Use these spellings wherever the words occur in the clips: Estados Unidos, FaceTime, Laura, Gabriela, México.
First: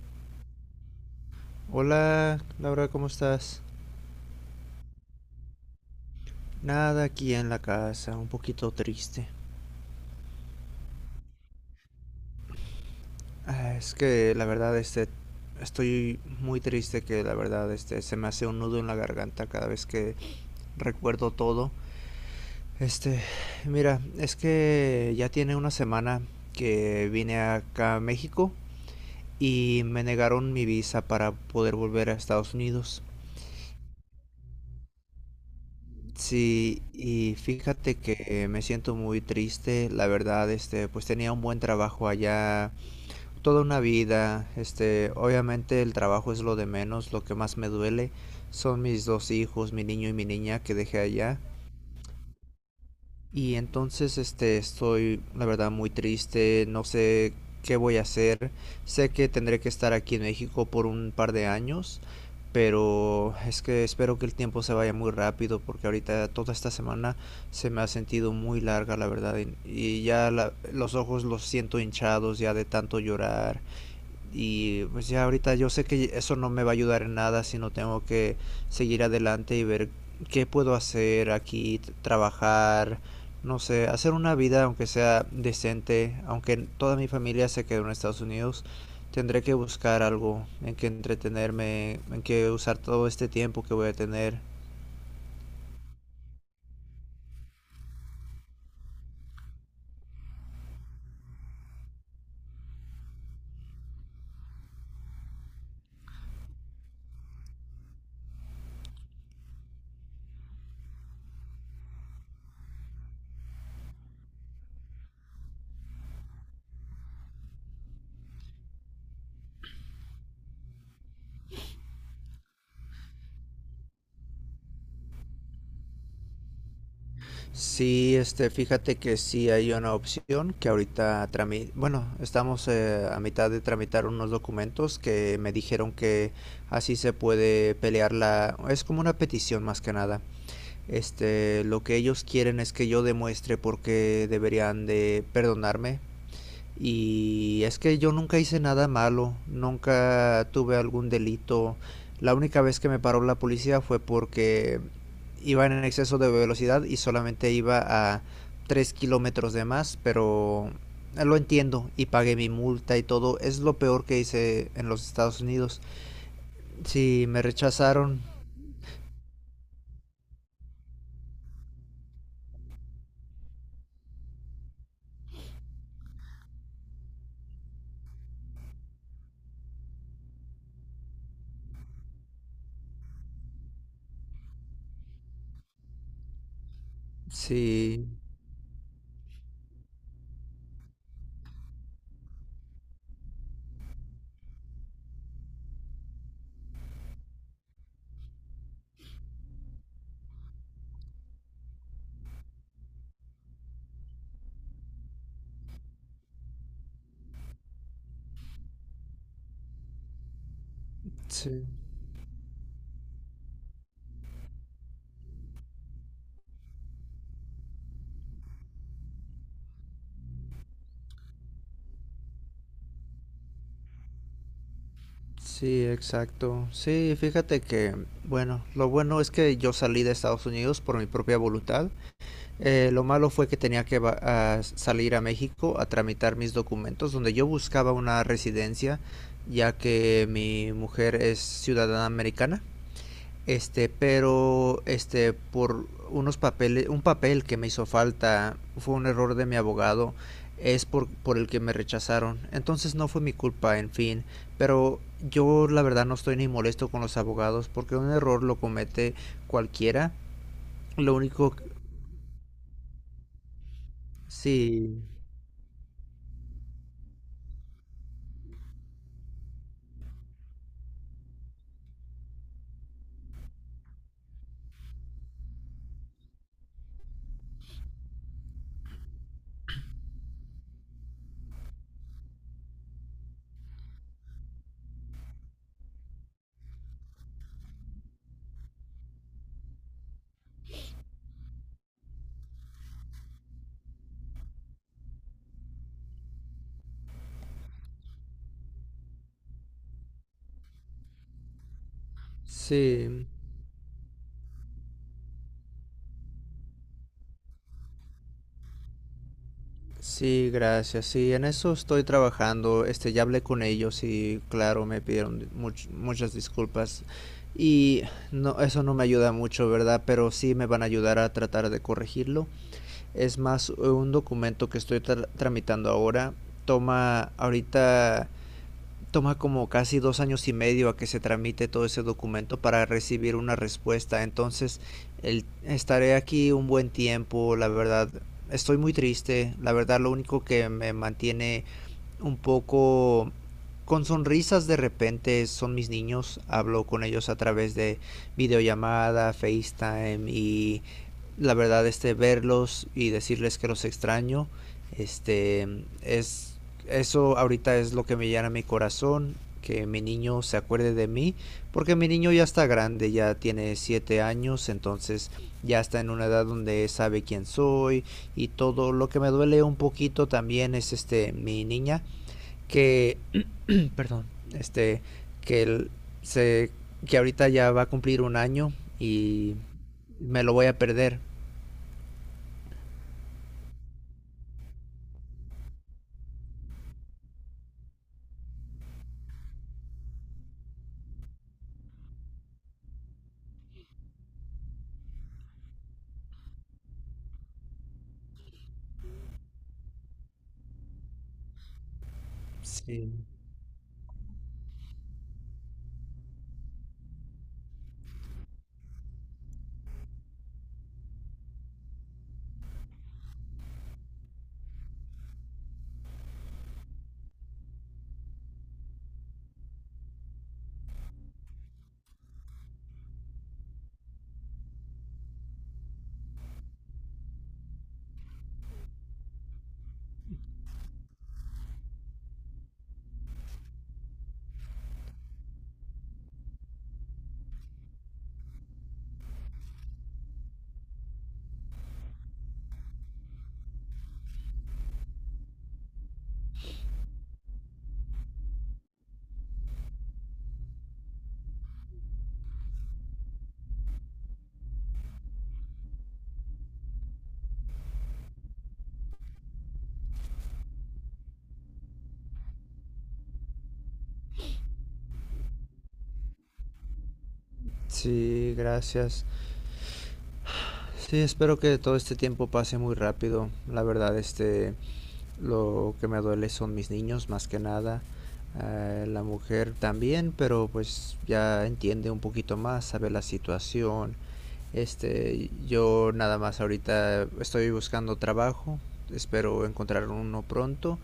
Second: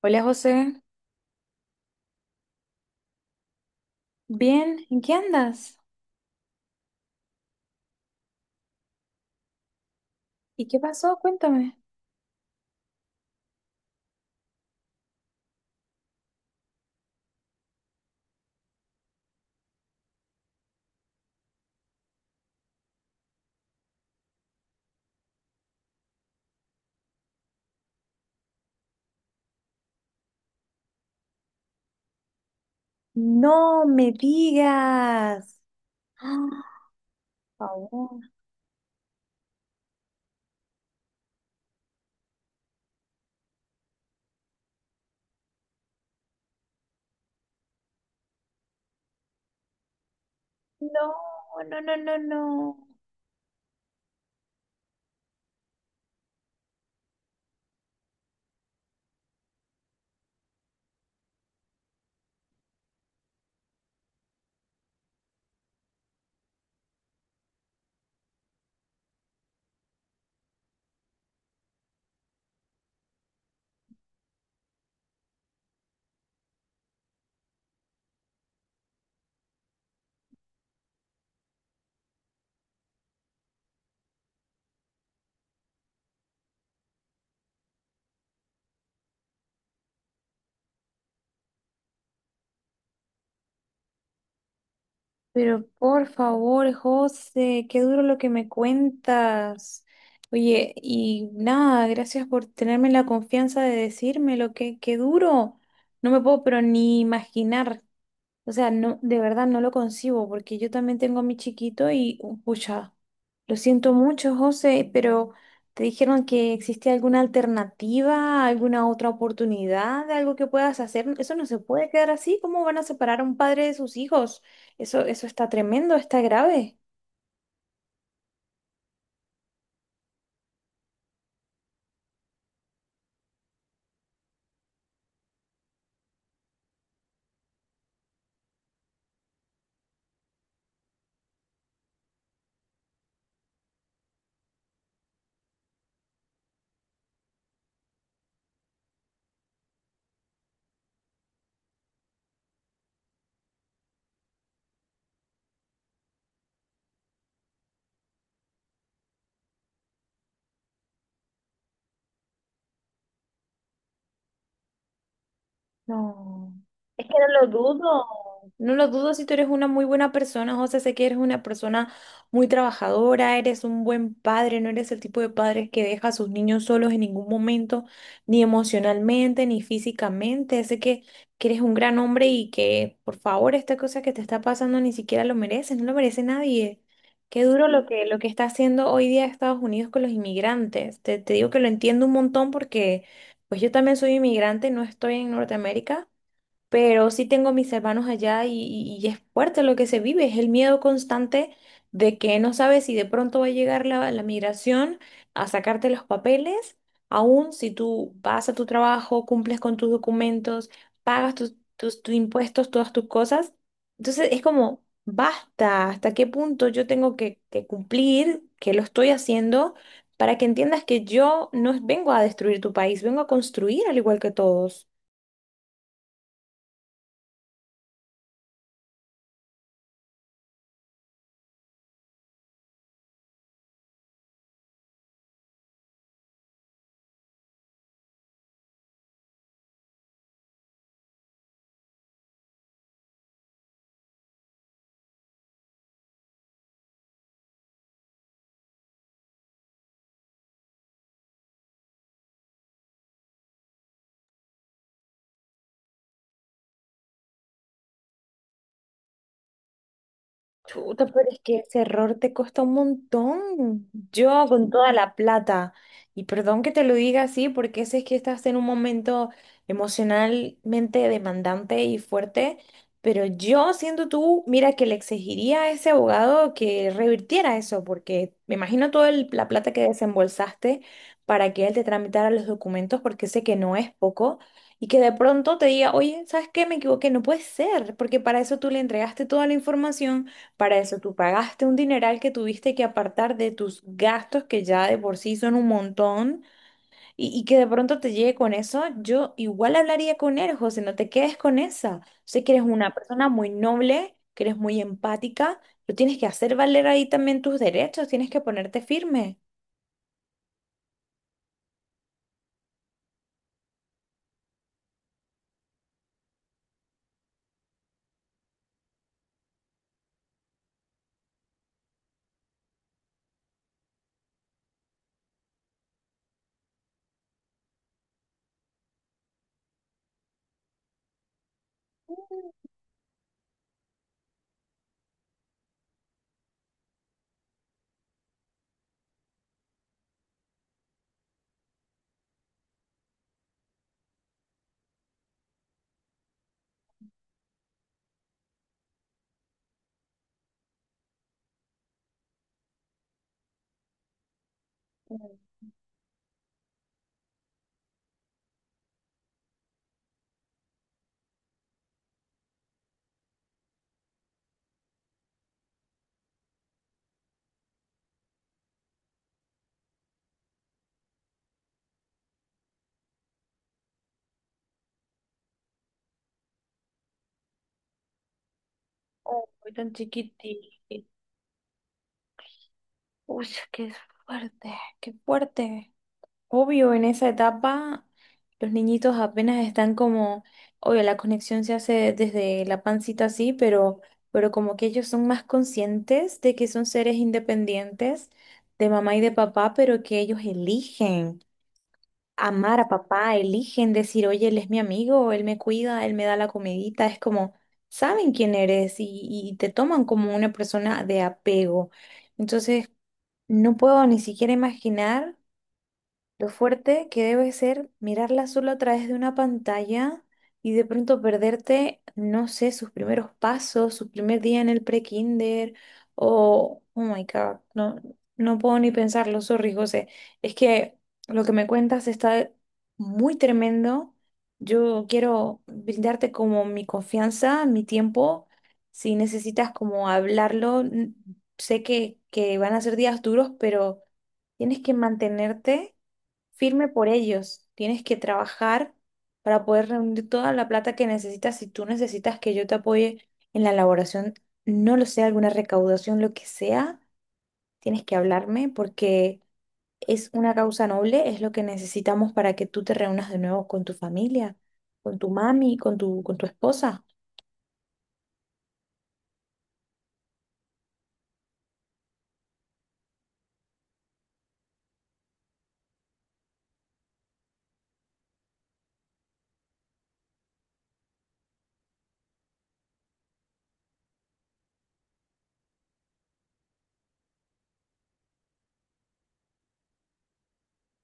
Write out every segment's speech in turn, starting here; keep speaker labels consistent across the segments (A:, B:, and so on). A: Hola José,
B: Hola, Laura, ¿cómo estás?
A: bien, ¿en qué andas?
B: Nada aquí en la casa, un poquito triste.
A: ¿Y qué pasó? Cuéntame.
B: Ah, es que la verdad, estoy muy triste que la verdad, se me hace un nudo en la garganta cada vez que recuerdo todo. Este, mira, es que ya tiene una semana que vine acá a México y me negaron mi visa para poder volver a Estados Unidos.
A: No me digas. Ah,
B: Sí, y
A: por
B: fíjate
A: favor.
B: que me siento muy triste, la verdad, pues tenía un buen trabajo allá, toda una vida, obviamente el trabajo es lo de menos, lo que más me duele son mis dos hijos, mi niño y mi niña que dejé
A: No,
B: allá,
A: no, no, no, no.
B: y entonces, estoy, la verdad, muy triste, no sé qué voy a hacer. Sé que tendré que estar aquí en México por un par de años, pero es que espero que el tiempo se vaya muy rápido porque ahorita toda esta semana se me ha sentido muy larga, la verdad, y ya los ojos los siento hinchados ya de tanto llorar y pues ya ahorita yo sé que eso no me va a ayudar en nada, sino tengo que seguir adelante y ver qué puedo hacer aquí, trabajar, no sé, hacer una vida aunque sea decente, aunque toda mi familia se quedó en Estados Unidos, tendré que buscar algo en que entretenerme, en que usar todo este tiempo que voy a tener.
A: Pero por favor, José, qué duro lo que me cuentas. Oye, y nada, gracias por tenerme la confianza de decírmelo, qué duro. No me puedo pero ni imaginar. O sea, no, de verdad no lo concibo porque yo también tengo a mi chiquito y, pucha, lo siento mucho, José, pero ¿te dijeron que existe alguna alternativa, alguna otra oportunidad de algo que puedas hacer? Eso no se puede quedar así. ¿Cómo van a separar a un padre de sus hijos? Eso está tremendo, está grave.
B: Sí, fíjate que sí hay una opción que ahorita bueno, estamos a mitad de tramitar unos documentos que me dijeron que así se puede pelear la, es como una petición más que nada. Lo que ellos quieren es que yo demuestre por qué deberían de perdonarme y es que yo nunca hice nada malo, nunca tuve algún delito. La única vez que me paró la policía fue porque iba en exceso de velocidad y solamente iba a 3 kilómetros de más, pero lo entiendo y pagué mi multa y todo. Es lo peor que hice en los Estados Unidos.
A: No, es que
B: Sí,
A: no
B: me
A: lo dudo,
B: rechazaron.
A: no lo dudo si tú eres una muy buena persona, José, sé que eres una persona muy trabajadora, eres un buen padre, no eres el tipo de padre que deja a sus niños solos en ningún momento, ni emocionalmente, ni físicamente, que eres un gran hombre y que, por favor, esta cosa que te está pasando ni siquiera lo mereces, no lo merece nadie. Qué duro
B: Sí,
A: lo que está haciendo hoy día Estados Unidos con los inmigrantes. Te digo que lo entiendo un montón porque... Pues yo también soy inmigrante, no estoy en Norteamérica, pero sí tengo mis hermanos allá y es fuerte lo que se vive, es el miedo constante de que no sabes si de pronto va a llegar la migración a sacarte los papeles, aun si tú vas a tu trabajo, cumples con tus documentos, pagas
B: sí,
A: tus impuestos, todas tus cosas. Entonces es como, basta, ¿hasta qué punto yo tengo que cumplir, que lo estoy haciendo? Para que entiendas que yo no vengo a destruir tu país, vengo a construir al igual que todos.
B: sí, exacto. Sí, fíjate que, bueno, lo bueno es que yo salí de Estados Unidos por mi propia voluntad. Lo malo fue que tenía que a salir a México a tramitar mis documentos, donde yo buscaba una residencia, ya que mi mujer es ciudadana americana. Pero por unos papeles, un papel que me hizo falta, fue un error de mi abogado, es por el que me rechazaron. Entonces no fue mi culpa, en fin, pero yo la verdad no estoy ni molesto con los abogados porque un error lo comete cualquiera.
A: Chuta,
B: Lo
A: pero es
B: único,
A: que ese error te cuesta un montón. Yo con toda
B: sí,
A: la plata, y perdón que te lo diga así, porque ese es que estás en un momento emocionalmente demandante y fuerte, pero yo siendo tú, mira que le exigiría a ese abogado que revirtiera eso, porque me imagino toda la plata que desembolsaste para que él te tramitara los documentos, porque sé que no es poco. Y que de pronto te diga, oye, ¿sabes qué? Me equivoqué, no puede ser, porque para eso tú le entregaste toda la información para eso tú pagaste un dineral que tuviste que apartar de tus gastos que ya de por sí son un montón y que de pronto te llegue con eso, yo igual hablaría con él, José, no te quedes con esa. Sé que eres una
B: sí,
A: persona muy noble, que eres muy empática, pero tienes que hacer valer ahí también tus derechos, tienes que ponerte firme.
B: sí, gracias. Sí, en eso estoy trabajando. Ya hablé con ellos y claro, me pidieron muchas disculpas. Y no, eso no me ayuda mucho, ¿verdad? Pero sí me van a ayudar a tratar de corregirlo. Es más, un documento que estoy tramitando ahora toma ahorita toma como casi 2 años y medio a que se tramite todo ese documento para recibir una respuesta. Entonces, estaré aquí un buen tiempo, la verdad. Estoy muy triste, la verdad lo único que me mantiene un poco con sonrisas de repente son mis niños, hablo con ellos a través de videollamada, FaceTime y la verdad verlos y decirles que los extraño,
A: Mm.
B: este es eso ahorita es lo que me llena mi corazón, que mi niño se acuerde de mí, porque mi niño ya está grande, ya tiene 7 años, entonces ya está en una edad donde sabe quién soy y todo lo que me duele un poquito también es mi niña que, perdón, este, que él se, que ahorita ya va a cumplir un año
A: Oh,
B: y
A: tan
B: me lo voy
A: chiquitito.
B: a perder.
A: Uy, qué fuerte, qué fuerte. Obvio, en esa etapa los niñitos apenas están como, obvio, la conexión se hace desde la pancita así, pero como que ellos son más conscientes de que son seres independientes de mamá y de papá, pero que ellos eligen amar a
B: Sí.
A: papá, eligen decir, oye, él es mi amigo, él me cuida, él me da la comidita, es como, saben quién eres y te toman como una persona de apego. Entonces, no puedo ni siquiera imaginar. Lo fuerte que debe ser mirarla solo a través de una pantalla y de pronto perderte, no sé, sus primeros pasos, su primer día en el pre-kinder o, oh my God, no, no puedo ni pensarlo, sorry, José. Es que lo que me cuentas está muy tremendo. Yo quiero brindarte como mi confianza, mi tiempo. Si necesitas como hablarlo, sé que van a ser días duros, pero tienes que mantenerte firme por ellos. Tienes que trabajar para poder reunir toda la plata que necesitas. Si tú necesitas que yo te apoye en la elaboración, no lo sé, alguna recaudación, lo que sea, tienes que hablarme porque es una causa noble, es lo que necesitamos para que tú te reúnas de nuevo con tu familia, con tu mami, con tu esposa.
B: Sí, gracias. Sí, espero que todo este tiempo pase muy rápido. La verdad, lo que me duele son mis niños, más que nada. La mujer también, pero pues ya entiende un poquito más, sabe la situación. Yo nada más ahorita estoy buscando trabajo, espero encontrar uno pronto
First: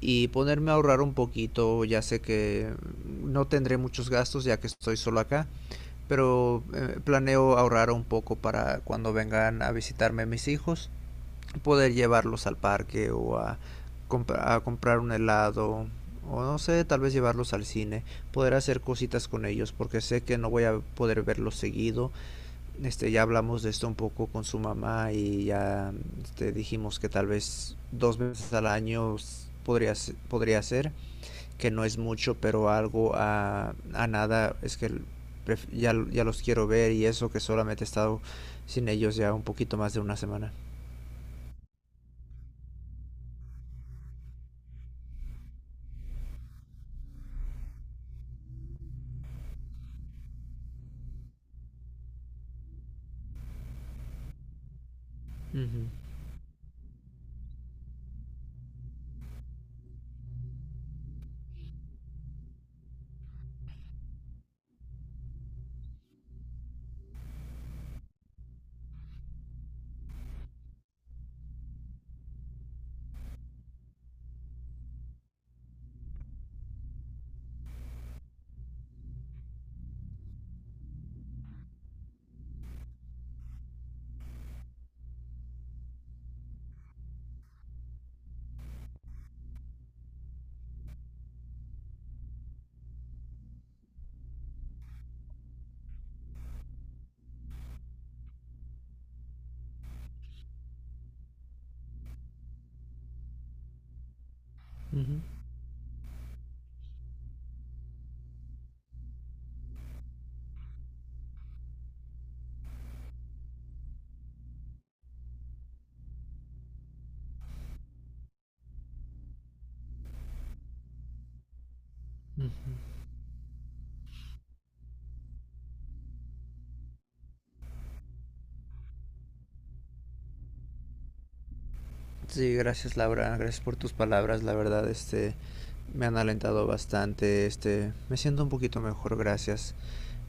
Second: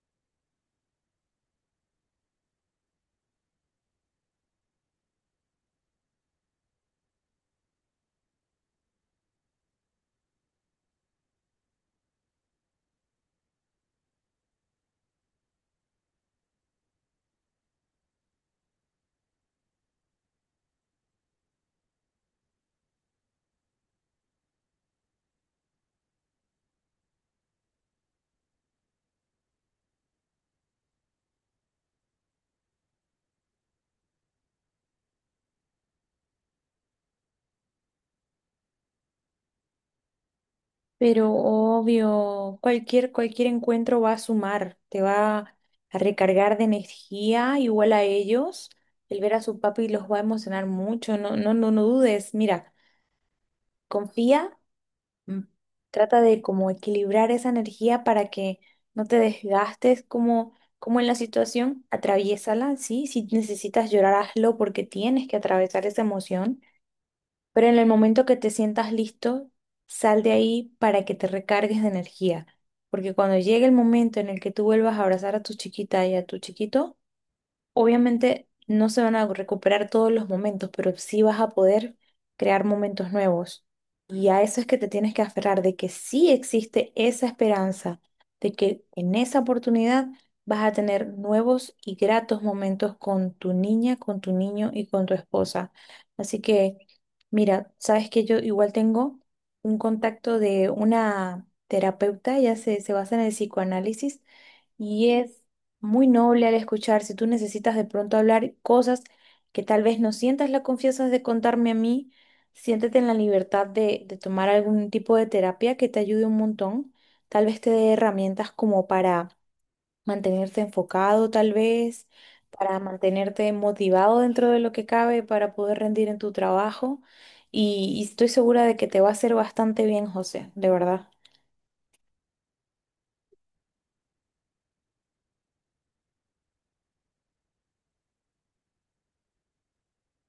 B: y ponerme a ahorrar un poquito, ya sé que no tendré muchos gastos ya que estoy solo acá, pero planeo ahorrar un poco para cuando vengan a visitarme mis hijos, poder llevarlos al parque o a comprar un helado o no sé, tal vez llevarlos al cine, poder hacer cositas con ellos porque sé que no voy a poder verlos seguido ya hablamos de esto un poco con su mamá y ya dijimos que tal vez 2 veces al año podría, podría ser, que no es mucho, pero algo a nada es que ya, ya, los quiero ver y eso que solamente he estado sin ellos ya un poquito más de una semana.
A: Pero obvio, cualquier encuentro va a sumar, te va a recargar de energía, igual a ellos. El ver a su papi los va a emocionar mucho, no, no, no, no dudes. Mira, confía, mm,
B: Uh -huh,
A: trata de como equilibrar esa energía para que no te desgastes como, como en la situación, atraviésala, ¿sí? Si necesitas llorar, hazlo porque tienes que atravesar esa emoción pero en el momento que te sientas listo, sal de ahí para que te recargues de energía. Porque cuando llegue el momento en el que tú vuelvas a abrazar a tu chiquita y a tu chiquito, obviamente no se van a recuperar todos los momentos, pero sí vas a poder crear momentos nuevos. Y a eso es que te tienes que aferrar, de que sí existe esa esperanza, de que en esa oportunidad vas a tener nuevos y gratos momentos con tu niña, con tu niño y con tu esposa. Así que, mira, sabes que yo igual tengo un contacto de una terapeuta, se basa en el psicoanálisis
B: uh
A: y
B: -huh,
A: es muy noble al escuchar si tú necesitas de pronto hablar cosas que tal vez no sientas la confianza de contarme a mí, siéntete en la libertad de tomar algún tipo de terapia que te ayude un montón. Tal vez te dé herramientas como para mantenerte enfocado, tal vez,
B: uh
A: para
B: -huh.
A: mantenerte motivado dentro de lo que cabe, para poder rendir en tu trabajo. Y estoy segura de que te va a hacer bastante bien, José, de verdad.
B: Sí, gracias, Laura, gracias por tus palabras, la verdad, me han alentado bastante, me siento un poquito mejor, gracias.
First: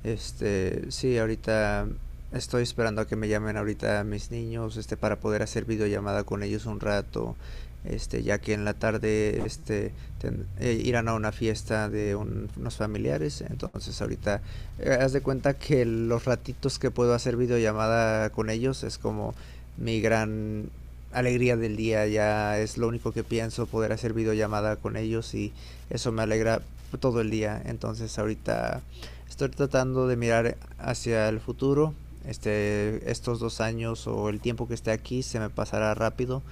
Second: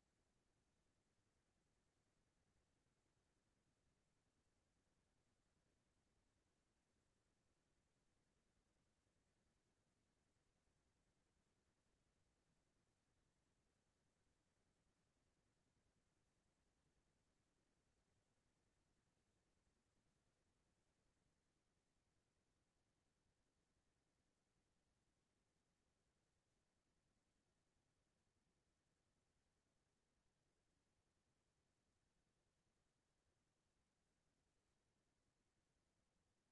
B: Sí, ahorita estoy esperando a que me llamen ahorita mis niños, para poder hacer videollamada con ellos un rato, ya que en la tarde, irán a una fiesta de unos familiares, entonces ahorita, haz de cuenta que los ratitos que puedo hacer videollamada con ellos es como mi gran alegría del día, ya es lo único que pienso, poder hacer videollamada con ellos y eso me alegra todo el día, entonces ahorita estoy tratando de mirar hacia el futuro. Estos 2 años o el tiempo que esté aquí se me pasará rápido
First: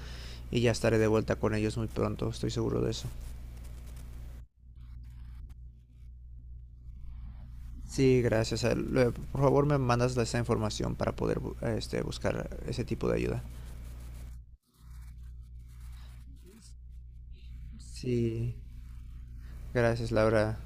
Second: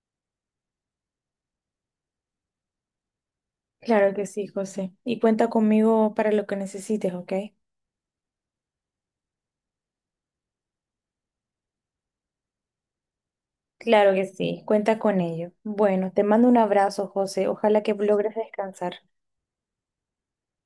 B: y ya estaré de vuelta con ellos muy pronto, estoy seguro de eso.
A: Claro que sí, José. Y cuenta conmigo para lo que necesites, ¿ok?
B: Sí, gracias. Por favor, me mandas esa información para poder buscar ese tipo de ayuda.
A: Claro que sí, cuenta con ello. Bueno, te mando un abrazo, José. Ojalá que logres
B: Sí,
A: descansar.
B: gracias, Laura.